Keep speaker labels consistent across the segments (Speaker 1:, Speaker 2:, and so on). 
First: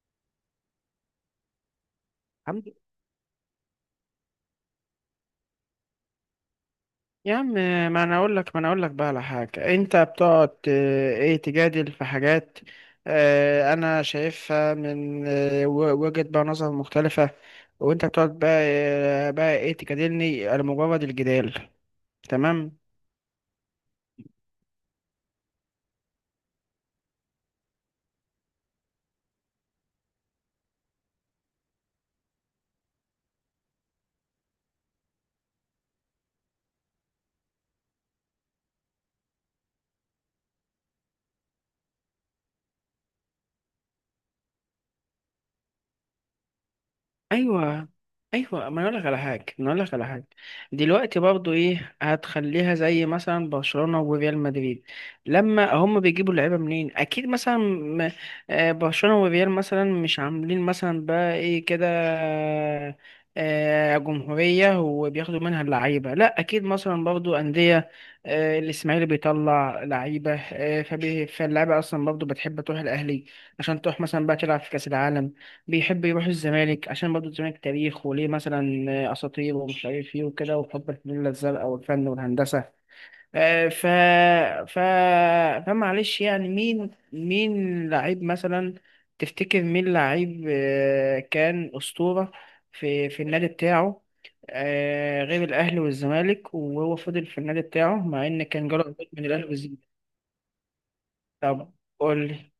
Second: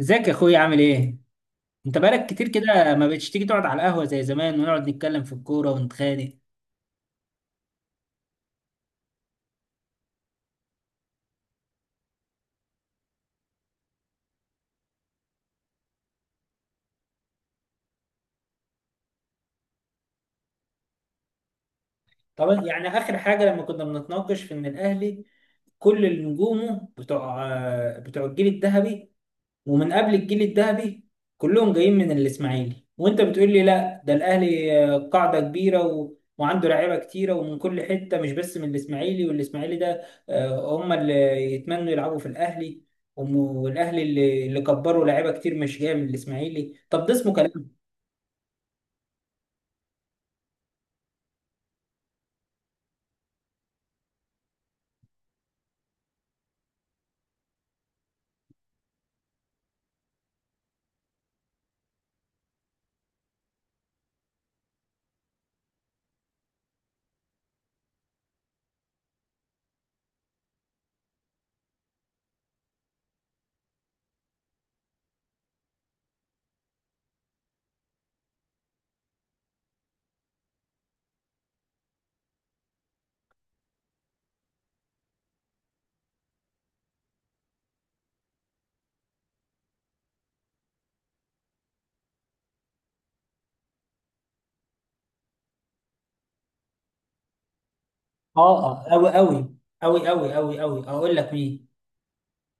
Speaker 1: ازيك يا اخويا عامل ايه؟ انت بقالك كتير
Speaker 2: عم-
Speaker 1: كده ما بقتش تيجي تقعد على القهوة زي زمان ونقعد نتكلم في الكورة ونتخانق.
Speaker 2: يا عم، ما انا اقول لك بقى على حاجه. انت بتقعد ايه، تجادل في حاجات انا شايفها من وجهه بقى نظر مختلفه، وانت بتقعد بقى بقى ايه، تجادلني على مجرد الجدال.
Speaker 1: طبعا
Speaker 2: تمام.
Speaker 1: يعني اخر حاجة لما كنا بنتناقش في ان الاهلي كل نجومه بتوع الجيل الذهبي ومن قبل الجيل الذهبي كلهم جايين من الاسماعيلي، وانت بتقول لي لا ده الاهلي قاعده كبيره وعنده لعيبه كتيره ومن كل حته مش بس من الاسماعيلي. والاسماعيلي ده هم اللي يتمنوا يلعبوا في الاهلي، والاهلي اللي كبروا لعيبه كتير مش جايه من الاسماعيلي. طب ده اسمه كلام؟
Speaker 2: ايوه، ايوه، ما أنا اقول لك على حاجه ما أنا اقول لك على حاجه. دلوقتي برضو ايه، هتخليها زي مثلا برشلونه وريال مدريد؟ لما هم بيجيبوا اللعيبه منين؟ اكيد مثلا برشلونه وريال مثلا مش عاملين مثلا بقى ايه كده جمهوريه وبياخدوا منها اللعيبه. لا، اكيد مثلا برضو انديه الاسماعيلي بيطلع لعيبه. فاللعيبه اصلا برضو بتحب تروح الاهلي عشان تروح مثلا بقى تلعب في كاس العالم، بيحب يروح الزمالك عشان برضه الزمالك تاريخ وليه مثلا أساطير ومش عارف إيه وكده، وحب الفانيلا الزرقاء والفن والهندسة. آه، ف ف فمعلش. يعني مين لعيب مثلا تفتكر مين لعيب كان أسطورة في النادي بتاعه غير الأهلي والزمالك، وهو فضل في النادي بتاعه مع إن
Speaker 1: اه
Speaker 2: كان جاله
Speaker 1: اه
Speaker 2: عقود
Speaker 1: قوي
Speaker 2: من الأهلي
Speaker 1: قوي
Speaker 2: والزمالك؟
Speaker 1: قوي قوي قوي قوي، اقول لك مين.
Speaker 2: طب قول لي.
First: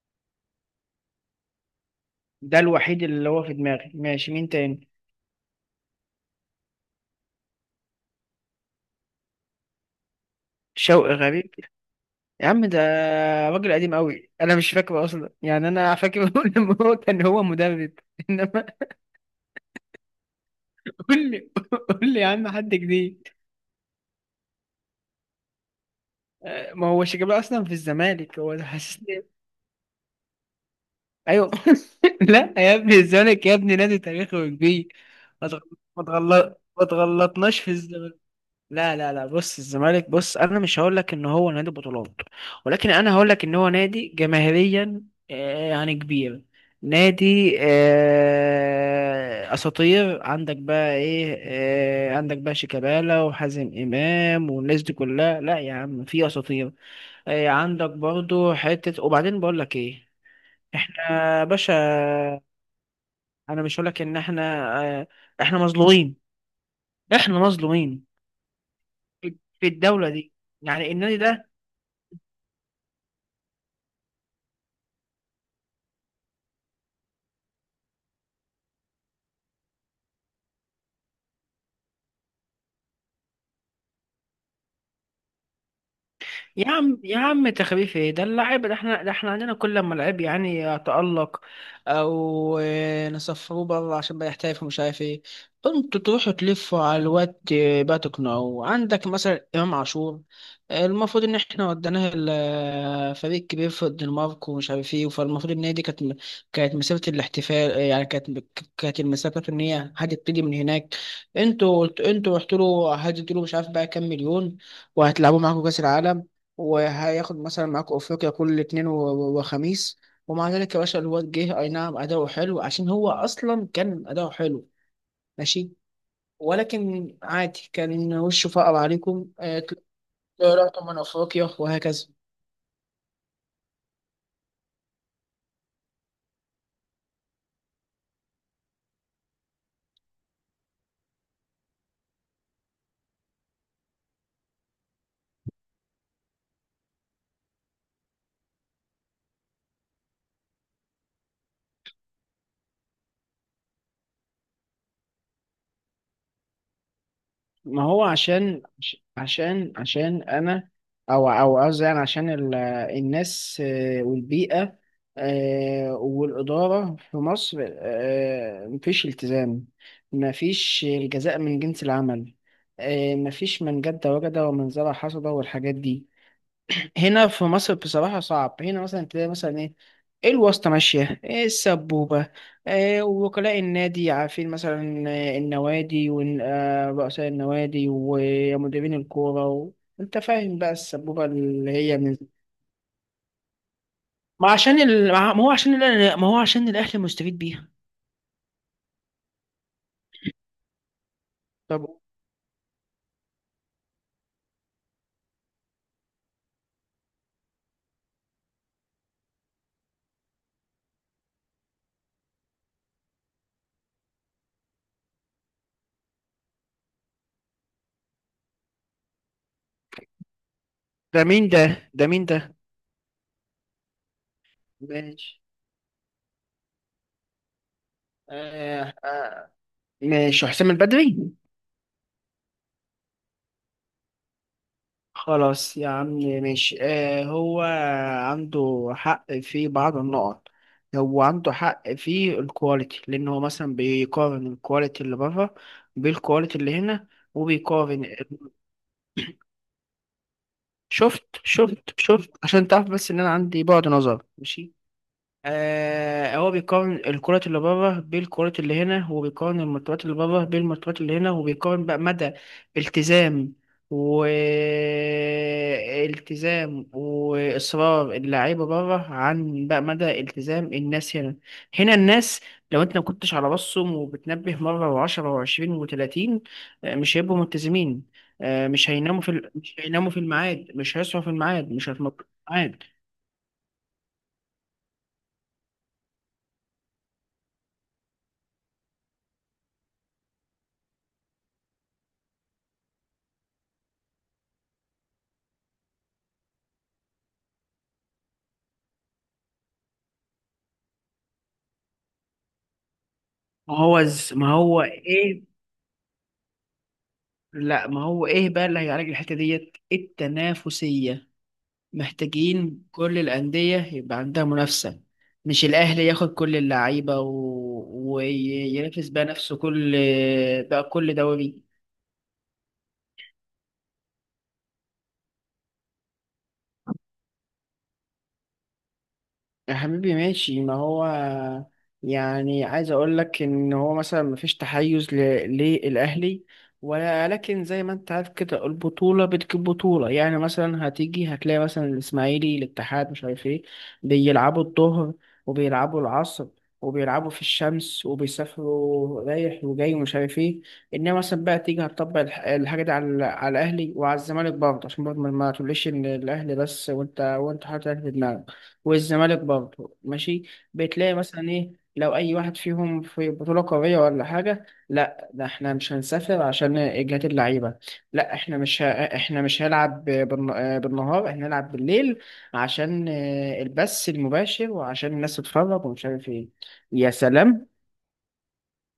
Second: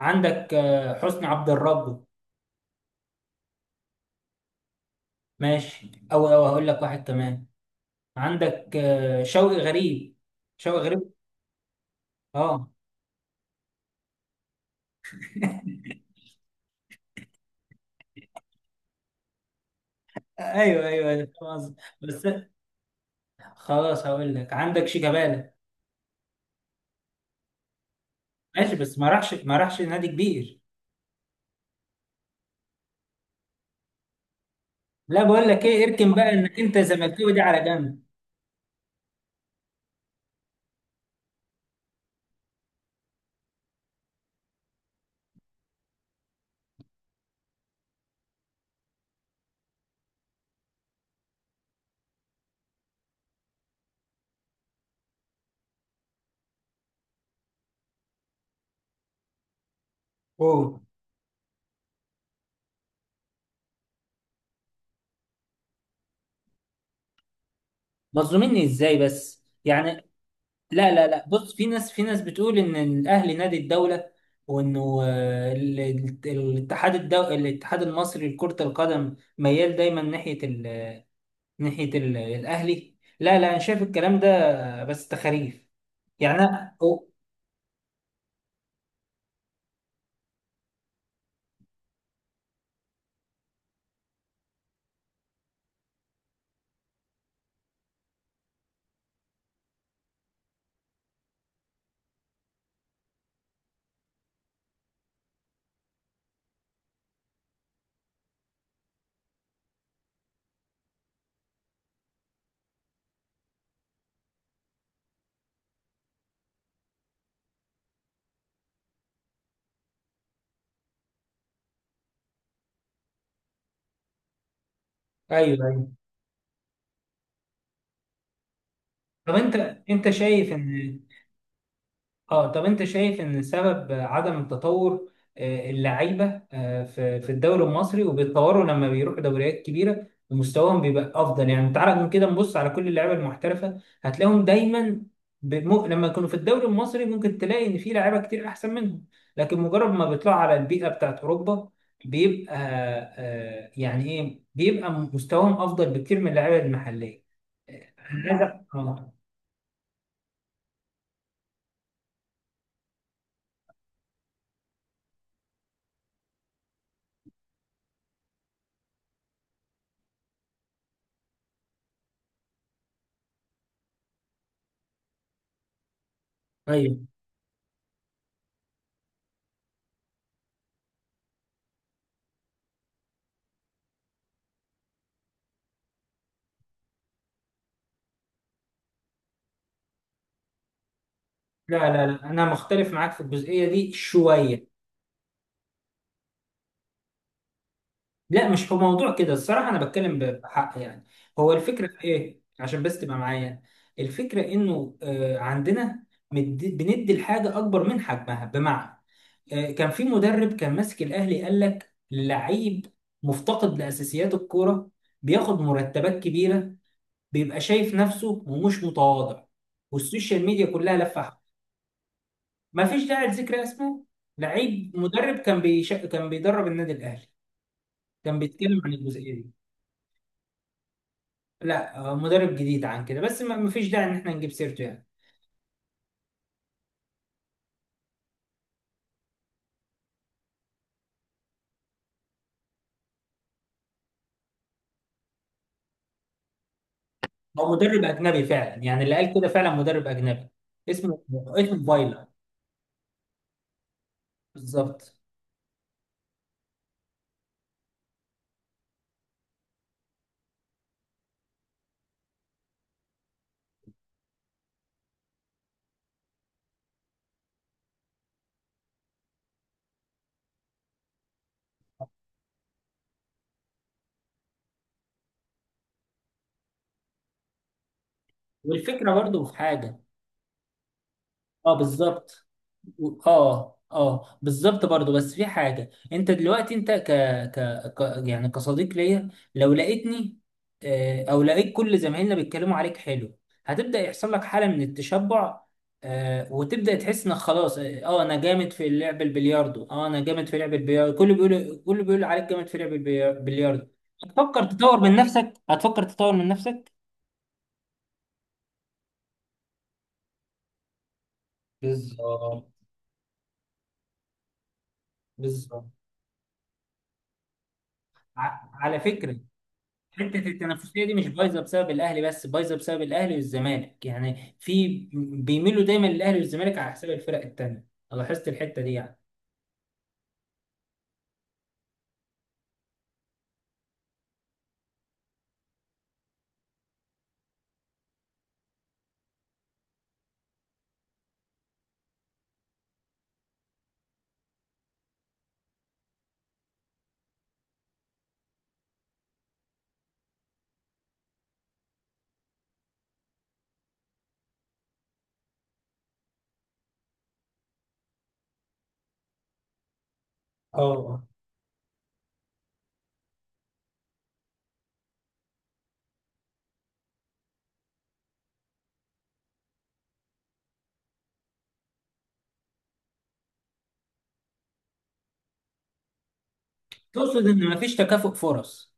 Speaker 1: عندك حسني عبد الرب.
Speaker 2: ده الوحيد اللي هو في دماغي، ماشي. مين تاني؟
Speaker 1: ماشي قوي قوي، هقول لك واحد كمان. عندك شوقي غريب، شوقي غريب.
Speaker 2: شوقي غريب؟ يا عم
Speaker 1: اه
Speaker 2: ده راجل قديم قوي، انا مش فاكره اصلا، يعني انا فاكر لما هو كان هو مدرب، انما
Speaker 1: ايوه ايوه
Speaker 2: قول
Speaker 1: أيوة،
Speaker 2: لي،
Speaker 1: فاهم قصدك.
Speaker 2: قول لي
Speaker 1: بس
Speaker 2: يا عم حد جديد.
Speaker 1: خلاص هقول لك، عندك شيكابالا.
Speaker 2: ما هو شيكابالا اصلا في الزمالك، هو ده
Speaker 1: ماشي، بس ما
Speaker 2: حسيت.
Speaker 1: راحش ما راحش نادي كبير.
Speaker 2: ايوه. لا يا ابني، الزمالك يا ابني نادي تاريخي وكبير.
Speaker 1: لا بقول
Speaker 2: ما تغل-
Speaker 1: لك ايه، اركن بقى انك انت
Speaker 2: ما
Speaker 1: زملكاوي دي على
Speaker 2: تغلطناش في
Speaker 1: جنب.
Speaker 2: الزمالك. لا لا لا، بص الزمالك، بص، انا مش هقول لك ان هو نادي بطولات، ولكن انا هقول لك ان هو نادي جماهيريا يعني كبير. نادي اساطير. عندك بقى ايه، عندك بقى شيكابالا وحازم امام والناس دي كلها. لا يا عم، في اساطير. عندك برضو حتة. وبعدين بقول لك ايه،
Speaker 1: اوه،
Speaker 2: احنا يا باشا، انا مش هقول لك ان احنا آه، احنا مظلومين، احنا مظلومين
Speaker 1: مظلوميني ازاي
Speaker 2: في
Speaker 1: بس
Speaker 2: في
Speaker 1: يعني؟
Speaker 2: الدولة دي، يعني
Speaker 1: لا لا
Speaker 2: النادي
Speaker 1: لا،
Speaker 2: ده.
Speaker 1: بص، في ناس بتقول ان الاهلي نادي الدوله، وانه الاتحاد المصري لكرة القدم ميال دايما ناحية الاهلي. لا لا، انا شايف الكلام ده بس تخاريف يعني
Speaker 2: يا عم
Speaker 1: أو-
Speaker 2: يا عم، تخفيف ايه ده؟ اللعيب ده احنا، ده احنا عندنا كل ما لعيب يعني يتألق، او نسفروه بره عشان بقى يحترف ومش عارف ايه. انتوا تروحوا تلفوا على الواد بقى تقنعوه. عندك مثلا امام عاشور، المفروض ان احنا وديناه فريق كبير في الدنمارك ومش عارف ايه، فالمفروض ان هي دي كانت كانت مسيره الاحتفال. يعني كانت المسيره بتاعته ان هي هتبتدي من هناك. انتوا رحتوا له، هديتوا له مش عارف بقى كام مليون، وهتلعبوا معاكم كاس العالم، وهياخد مثلا معاكوا افريقيا كل اتنين وخميس. ومع ذلك يا باشا الواد جه، اي نعم اداؤه حلو عشان هو اصلا كان اداؤه حلو،
Speaker 1: ايوه
Speaker 2: ماشي.
Speaker 1: أيوه.
Speaker 2: ولكن عادي، كان وشه فقر عليكم،
Speaker 1: طب انت انت شايف
Speaker 2: طلعتوا من
Speaker 1: ان
Speaker 2: افريقيا وهكذا.
Speaker 1: اه طب انت شايف ان سبب عدم التطور اللعيبه في الدوري المصري، وبيتطوروا لما بيروحوا دوريات كبيره ومستواهم بيبقى افضل. يعني تعالى من كده نبص على كل اللعيبه المحترفه، هتلاقيهم دايما لما يكونوا في الدوري المصري ممكن تلاقي ان في لعيبه كتير احسن منهم، لكن مجرد ما بيطلعوا على البيئه بتاعت اوروبا بيبقى آه، يعني ايه بيبقى مستواهم افضل بكتير من اللعيبه المحليه.
Speaker 2: ما هو
Speaker 1: أنا عايز
Speaker 2: عشان عشان انا، او او قصدي يعني عشان الناس والبيئة والإدارة في مصر، مفيش التزام، مفيش الجزاء من جنس العمل، مفيش من جد وجد، ومن زرع حصد، والحاجات دي.
Speaker 1: ايوه.
Speaker 2: هنا في مصر بصراحة صعب. هنا مثلا تلاقي مثلا ايه، الواسطة ماشية إيه، السبوبة إيه، وكلاء النادي عارفين مثلا النوادي ورؤساء النوادي ومديرين الكورة و... انت فاهم بقى السبوبة اللي
Speaker 1: لا
Speaker 2: هي
Speaker 1: لا
Speaker 2: من.
Speaker 1: لا، انا مختلف معاك في الجزئيه دي
Speaker 2: ما
Speaker 1: شويه.
Speaker 2: عشان ال... ما هو عشان ال... ما هو عشان الأهلي مستفيد بيها.
Speaker 1: لا مش في موضوع كده، الصراحه انا بتكلم بحق يعني. هو الفكره
Speaker 2: طب
Speaker 1: في ايه؟ عشان بس تبقى معايا، الفكره انه عندنا بندي الحاجه اكبر من حجمها. بمعنى كان في مدرب كان ماسك الاهلي قال لك لعيب مفتقد لاساسيات الكوره، بياخد مرتبات كبيره، بيبقى شايف نفسه ومش متواضع، والسوشيال ميديا كلها
Speaker 2: ده
Speaker 1: لفه.
Speaker 2: مين ده ده مين ده
Speaker 1: ما فيش داعي لذكر اسمه، لعيب مدرب
Speaker 2: ماشي.
Speaker 1: كان بيدرب النادي الاهلي، كان بيتكلم عن
Speaker 2: آه
Speaker 1: الجزئيه دي.
Speaker 2: آه. ماشي حسام البدري؟
Speaker 1: لا هو مدرب جديد عن كده، بس ما فيش داعي ان احنا نجيب سيرته يعني.
Speaker 2: خلاص يا عم ماشي. هو عنده حق في بعض النقط. هو عنده حق في الكواليتي، لأن هو مثلا بيقارن الكواليتي اللي بره بالكواليتي اللي هنا،
Speaker 1: هو مدرب
Speaker 2: وبيقارن.
Speaker 1: اجنبي فعلا، يعني اللي قال كده فعلا مدرب اجنبي،
Speaker 2: شفت،
Speaker 1: اسمه
Speaker 2: شفت،
Speaker 1: فايلر.
Speaker 2: شفت، عشان تعرف بس إن أنا عندي بعد نظر، ماشي.
Speaker 1: بالظبط.
Speaker 2: هو بيقارن الكرة اللي بره بالكرة اللي هنا، وبيقارن المرتبات اللي بره بالمرتبات اللي هنا، وبيقارن بقى مدى التزام، والتزام وإصرار اللعيبة بره، عن بقى مدى التزام الناس هنا. هنا الناس لو انت ما كنتش على راسهم وبتنبه مرة و10 و20 و30، مش هيبقوا ملتزمين. مش
Speaker 1: والفكره
Speaker 2: هيناموا
Speaker 1: برضو في
Speaker 2: مش
Speaker 1: حاجه.
Speaker 2: هيناموا في الميعاد، مش هيصحوا في الميعاد،
Speaker 1: اه
Speaker 2: مش هيتنططوا في
Speaker 1: بالظبط.
Speaker 2: الميعاد.
Speaker 1: اه اه بالظبط برضو، بس في حاجة. انت دلوقتي، انت يعني كصديق ليا، لو لقيتني او لقيت كل زمايلنا بيتكلموا عليك حلو، هتبدأ يحصل لك حالة من التشبع. وتبدأ تحس انك خلاص اه انا جامد في لعب البلياردو. كله بيقول عليك جامد في لعب البلياردو.
Speaker 2: ما
Speaker 1: هتفكر
Speaker 2: هو
Speaker 1: تطور من
Speaker 2: ايه.
Speaker 1: نفسك، هتفكر تطور من نفسك.
Speaker 2: لا، ما هو ايه بقى اللي هيعالج الحته ديت؟ التنافسيه.
Speaker 1: بالظبط.
Speaker 2: محتاجين كل الانديه يبقى عندها منافسه، مش
Speaker 1: بالظبط.
Speaker 2: الاهلي ياخد كل اللعيبه
Speaker 1: على
Speaker 2: وينافس بقى
Speaker 1: فكرة،
Speaker 2: نفسه كل،
Speaker 1: حته
Speaker 2: بقى
Speaker 1: التنافسيه دي
Speaker 2: كل
Speaker 1: مش
Speaker 2: دوري.
Speaker 1: بايظه بسبب الاهلي بس، بايظه بسبب الاهلي والزمالك. يعني في، بيميلوا دايما للاهلي والزمالك على حساب الفرق التانيه. أنا لاحظت الحته دي يعني.
Speaker 2: يا حبيبي ماشي. ما هو يعني عايز اقول لك ان هو مثلا مفيش تحيز للاهلي ولا، لكن زي ما انت عارف كده البطوله بتجيب بطوله. يعني مثلا هتيجي هتلاقي مثلا الاسماعيلي، الاتحاد، مش عارف ايه، بيلعبوا الظهر وبيلعبوا العصر وبيلعبوا في الشمس وبيسافروا رايح وجاي ومش عارف ايه. انما مثلا بقى تيجي هتطبق الحاجه دي على الاهلي وعلى الزمالك برضه، عشان برضه ما تقوليش ان الاهلي بس، وانت حاطط الاهلي في دماغك، والزمالك برضه ماشي.
Speaker 1: اه
Speaker 2: بتلاقي
Speaker 1: آه.
Speaker 2: مثلا ايه، لو اي واحد فيهم في بطولة قارية ولا حاجة، لا ده احنا مش هنسافر عشان اجهاد اللعيبة، لا احنا مش ه... احنا مش هنلعب بالنهار، احنا هنلعب بالليل عشان البث المباشر وعشان الناس تتفرج ومش عارف ايه. يا
Speaker 1: تقصد
Speaker 2: سلام.
Speaker 1: ان مفيش تكافؤ فرص،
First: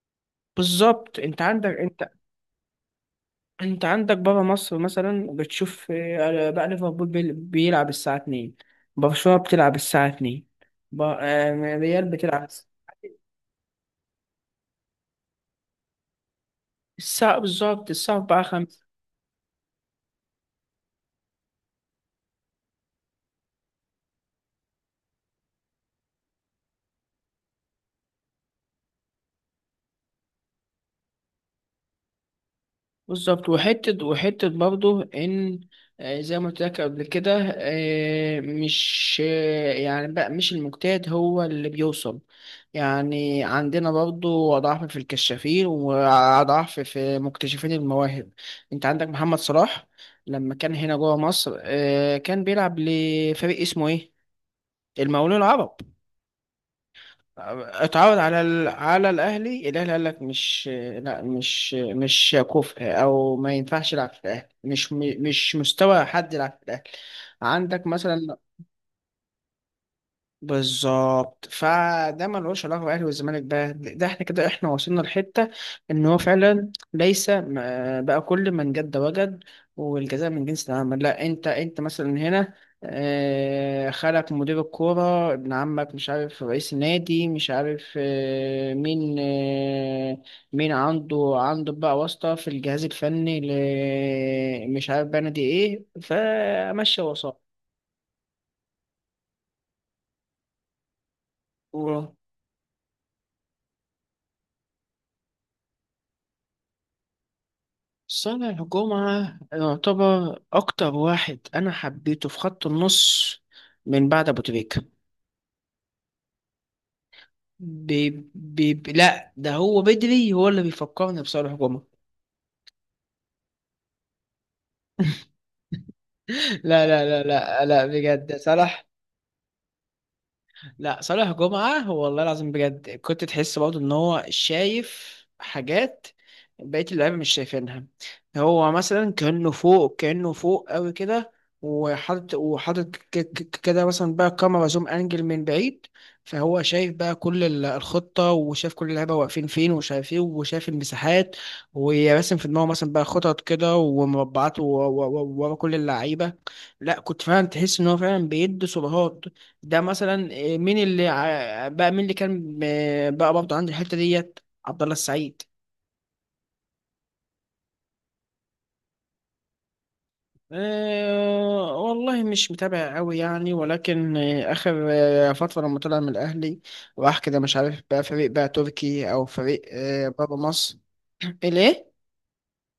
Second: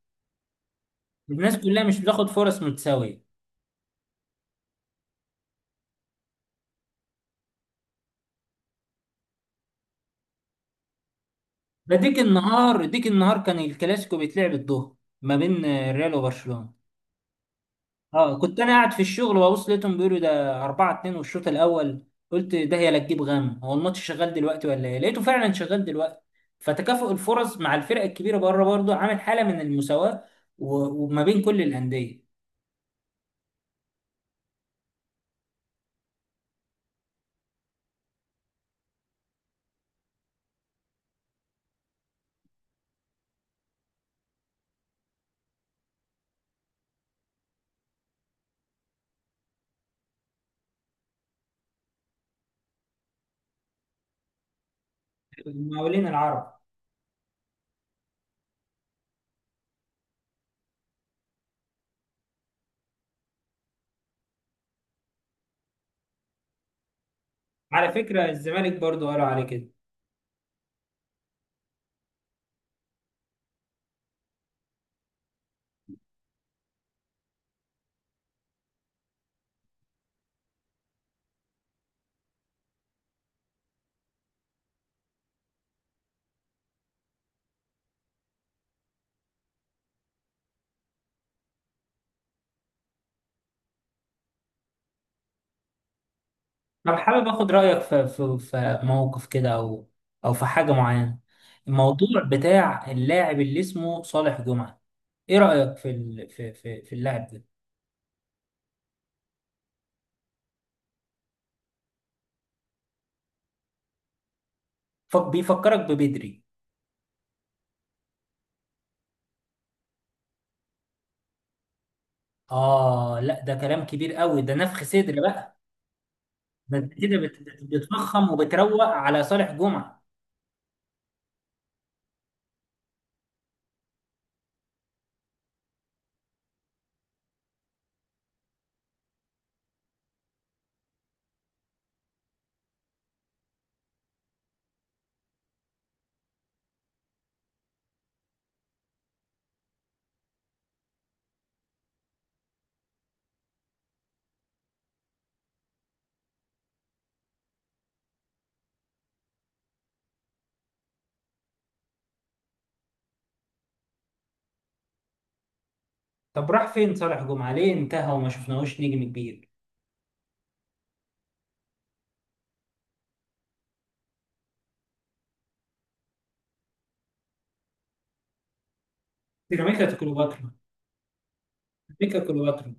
Speaker 2: بالظبط. انت
Speaker 1: الناس كلها مش
Speaker 2: عندك،
Speaker 1: بتاخد فرص متساويه.
Speaker 2: انت عندك بره مصر مثلا بتشوف بقى ليفربول بيلعب الساعة 2، برشلونة بتلعب الساعة 2،
Speaker 1: ده
Speaker 2: ريال
Speaker 1: ديك
Speaker 2: بتلعب
Speaker 1: النهار ديك النهار كان الكلاسيكو بيتلعب الظهر ما بين الريال وبرشلونه.
Speaker 2: الساعة بالظبط، الساعة
Speaker 1: اه
Speaker 2: 4
Speaker 1: كنت انا
Speaker 2: 5
Speaker 1: قاعد في الشغل وابص لقيتهم بيقولوا ده 4-2 والشوط الاول، قلت ده هي، لا تجيب غم، هو الماتش شغال دلوقتي ولا ايه؟ لقيته فعلا شغال دلوقتي. فتكافؤ الفرص مع الفرق الكبيره بره برضه عامل حاله من المساواه وما بين كل الانديه.
Speaker 2: بالظبط. وحتة، وحتة برضه إن زي ما قلت لك قبل كده، مش يعني بقى مش المجتهد هو اللي بيوصل. يعني عندنا برضه ضعف في الكشافين وضعف في مكتشفين المواهب. أنت عندك محمد صلاح، لما كان هنا جوه مصر كان بيلعب لفريق اسمه إيه؟ المقاولون العرب.
Speaker 1: المقاولين العرب.
Speaker 2: اتعود على الاهلي، الاهلي قال لك مش، لا مش كفء، او ما ينفعش يلعب في الاهلي، مش مستوى حد يلعب في الاهلي. عندك
Speaker 1: على فكره
Speaker 2: مثلا.
Speaker 1: الزمالك برضه قالوا عليه كده.
Speaker 2: بالظبط. فده ملوش علاقه بالاهلي والزمالك بقى، ده احنا كده، احنا وصلنا لحته ان هو فعلا ليس م- بقى كل من جد وجد، والجزاء من جنس العمل. لا انت مثلا هنا خالك مدير الكوره، ابن عمك مش عارف رئيس النادي، مش عارف مين، مين عنده بقى واسطه في الجهاز الفني، مش عارف بقى نادي ايه،
Speaker 1: انا
Speaker 2: فمشي
Speaker 1: حابب
Speaker 2: وسط.
Speaker 1: اخد رايك في موقف كده او في حاجه معينه. الموضوع بتاع اللاعب اللي اسمه صالح جمعه، ايه رايك في ال... في في, في اللاعب ده؟
Speaker 2: صانع جمعة يعتبر أكتر واحد أنا حبيته في خط النص من بعد أبو تريكة.
Speaker 1: بيفكرك ببدري.
Speaker 2: بي لا ده هو بدري هو اللي بيفكرني بصالح جمعة.
Speaker 1: آه لا ده كلام كبير قوي، ده نفخ صدر بقى. ده
Speaker 2: لا
Speaker 1: انت
Speaker 2: لا
Speaker 1: كده
Speaker 2: لا لا لا،
Speaker 1: بتفخم
Speaker 2: بجد
Speaker 1: وبتروق
Speaker 2: صلاح.
Speaker 1: على صالح جمعة.
Speaker 2: لا، صالح جمعة والله العظيم بجد، كنت تحس برضه ان هو شايف حاجات بقية اللعيبة مش شايفينها. هو مثلا كأنه فوق، كأنه فوق قوي كده، وحاطط كده مثلا بقى كاميرا زوم انجل من بعيد. فهو شايف بقى كل الخطة، وشايف كل اللعيبة واقفين فين، وشايف ايه، وشايف المساحات، وراسم في دماغه مثلا بقى خطط كده ومربعات ورا كل اللعيبة. لا كنت فعلا تحس ان هو فعلا بيدي سبهات. ده مثلا إيه، مين اللي بقى مين اللي كان بقى برضه عند الحته ديت؟ عبد الله السعيد.
Speaker 1: طب راح فين صالح جمعة؟ ليه انتهى وما شفناهوش نجم كبير؟
Speaker 2: أه والله مش متابع قوي يعني، ولكن اخر فتره لما طلع من الاهلي راح كده مش عارف بقى فريق بقى تركي، او فريق
Speaker 1: سيراميكا
Speaker 2: بابا
Speaker 1: كليوباترا،
Speaker 2: مصر. ليه؟
Speaker 1: سيراميكا كليوباترا.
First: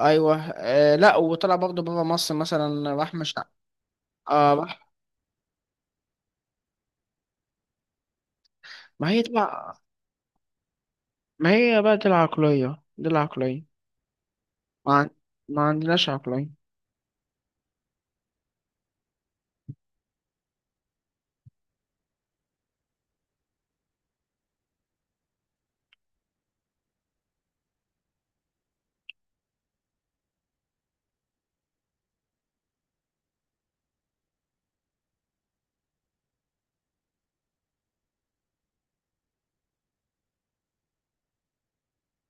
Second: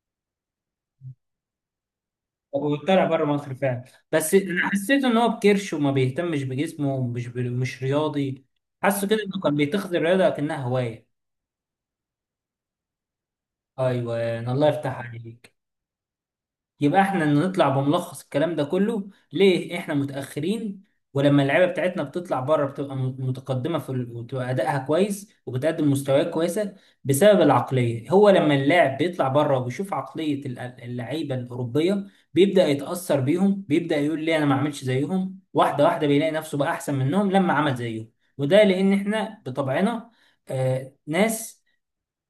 Speaker 2: ايوه. لا، وطلع برضه بابا مصر
Speaker 1: هو
Speaker 2: مثلا
Speaker 1: طلع
Speaker 2: راح،
Speaker 1: بره
Speaker 2: مش
Speaker 1: مصر فعلا، بس
Speaker 2: اه
Speaker 1: انا
Speaker 2: راح.
Speaker 1: حسيت ان هو بكرش وما بيهتمش بجسمه ومش مش رياضي. حاسه
Speaker 2: ما
Speaker 1: كده
Speaker 2: هي
Speaker 1: انه كان
Speaker 2: تبع،
Speaker 1: بيتخذ الرياضة كأنها هواية.
Speaker 2: ما هي بقى دي العقليه، دي العقليه،
Speaker 1: ايوه الله
Speaker 2: ما,
Speaker 1: يفتح
Speaker 2: عن-
Speaker 1: عليك.
Speaker 2: ما عندناش عقليه.
Speaker 1: يبقى احنا نطلع بملخص الكلام ده كله، ليه احنا متأخرين، ولما اللعيبه بتاعتنا بتطلع بره بتبقى متقدمه وبتبقى ادائها كويس وبتقدم مستويات كويسه. بسبب العقليه، هو لما اللاعب بيطلع بره وبيشوف عقليه اللعيبه الاوروبيه بيبدأ يتأثر بيهم، بيبدأ يقول ليه انا ما اعملش زيهم، واحده واحده بيلاقي نفسه بقى احسن منهم لما عمل زيهم. وده لان احنا بطبعنا ناس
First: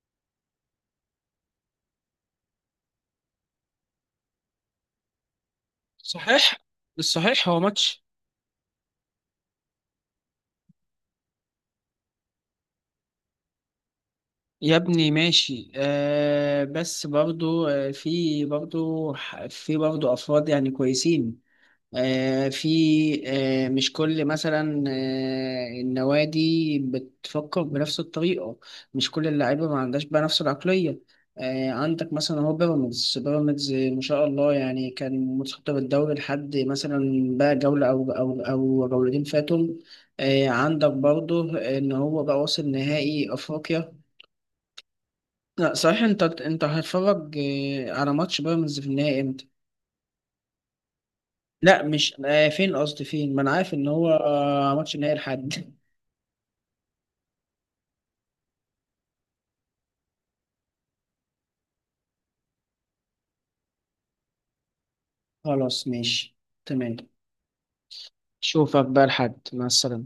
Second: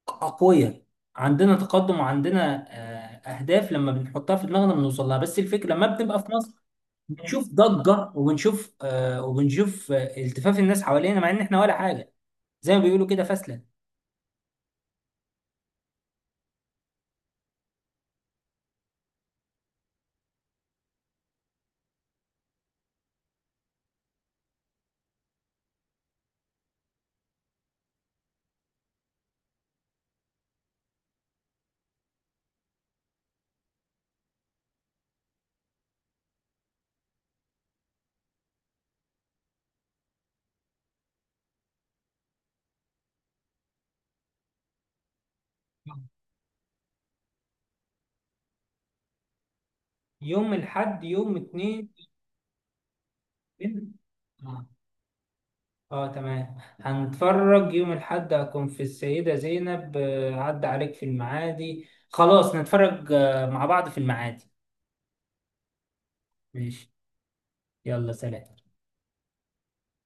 Speaker 1: أقوياء، عندنا تقدم وعندنا أهداف لما بنحطها في دماغنا بنوصل لها. بس الفكرة لما بنبقى في مصر
Speaker 2: صحيح. بالصحيح
Speaker 1: بنشوف
Speaker 2: هو ماتش.
Speaker 1: ضجة، وبنشوف التفاف الناس حوالينا مع إن إحنا ولا حاجة، زي ما بيقولوا كده فاسلة.
Speaker 2: يا ابني ماشي. بس برضو في برضو افراد يعني كويسين. في، مش كل مثلا النوادي بتفكر بنفس الطريقة، مش كل اللعيبة ما عندهاش بقى نفس العقلية. عندك مثلا هو بيراميدز، بيراميدز ما شاء الله يعني، كان متصدر الدوري لحد مثلا بقى جولة، او او او جولتين فاتهم. عندك برضو ان هو بقى واصل نهائي افريقيا. لا صحيح، انت هتتفرج على ماتش بيراميدز في النهائي امتى؟
Speaker 1: يوم الحد، يوم
Speaker 2: لا
Speaker 1: اتنين.
Speaker 2: مش فين قصدي، فين؟ ما انا عارف ان هو
Speaker 1: اه
Speaker 2: ماتش النهائي الحد.
Speaker 1: تمام، هنتفرج يوم الحد. هكون في السيدة زينب عدى عليك في المعادي، خلاص نتفرج مع بعض في المعادي.
Speaker 2: خلاص ماشي،
Speaker 1: ماشي.
Speaker 2: تمام.
Speaker 1: يلا سلام.
Speaker 2: شوفك بقى الحد، مع السلامة.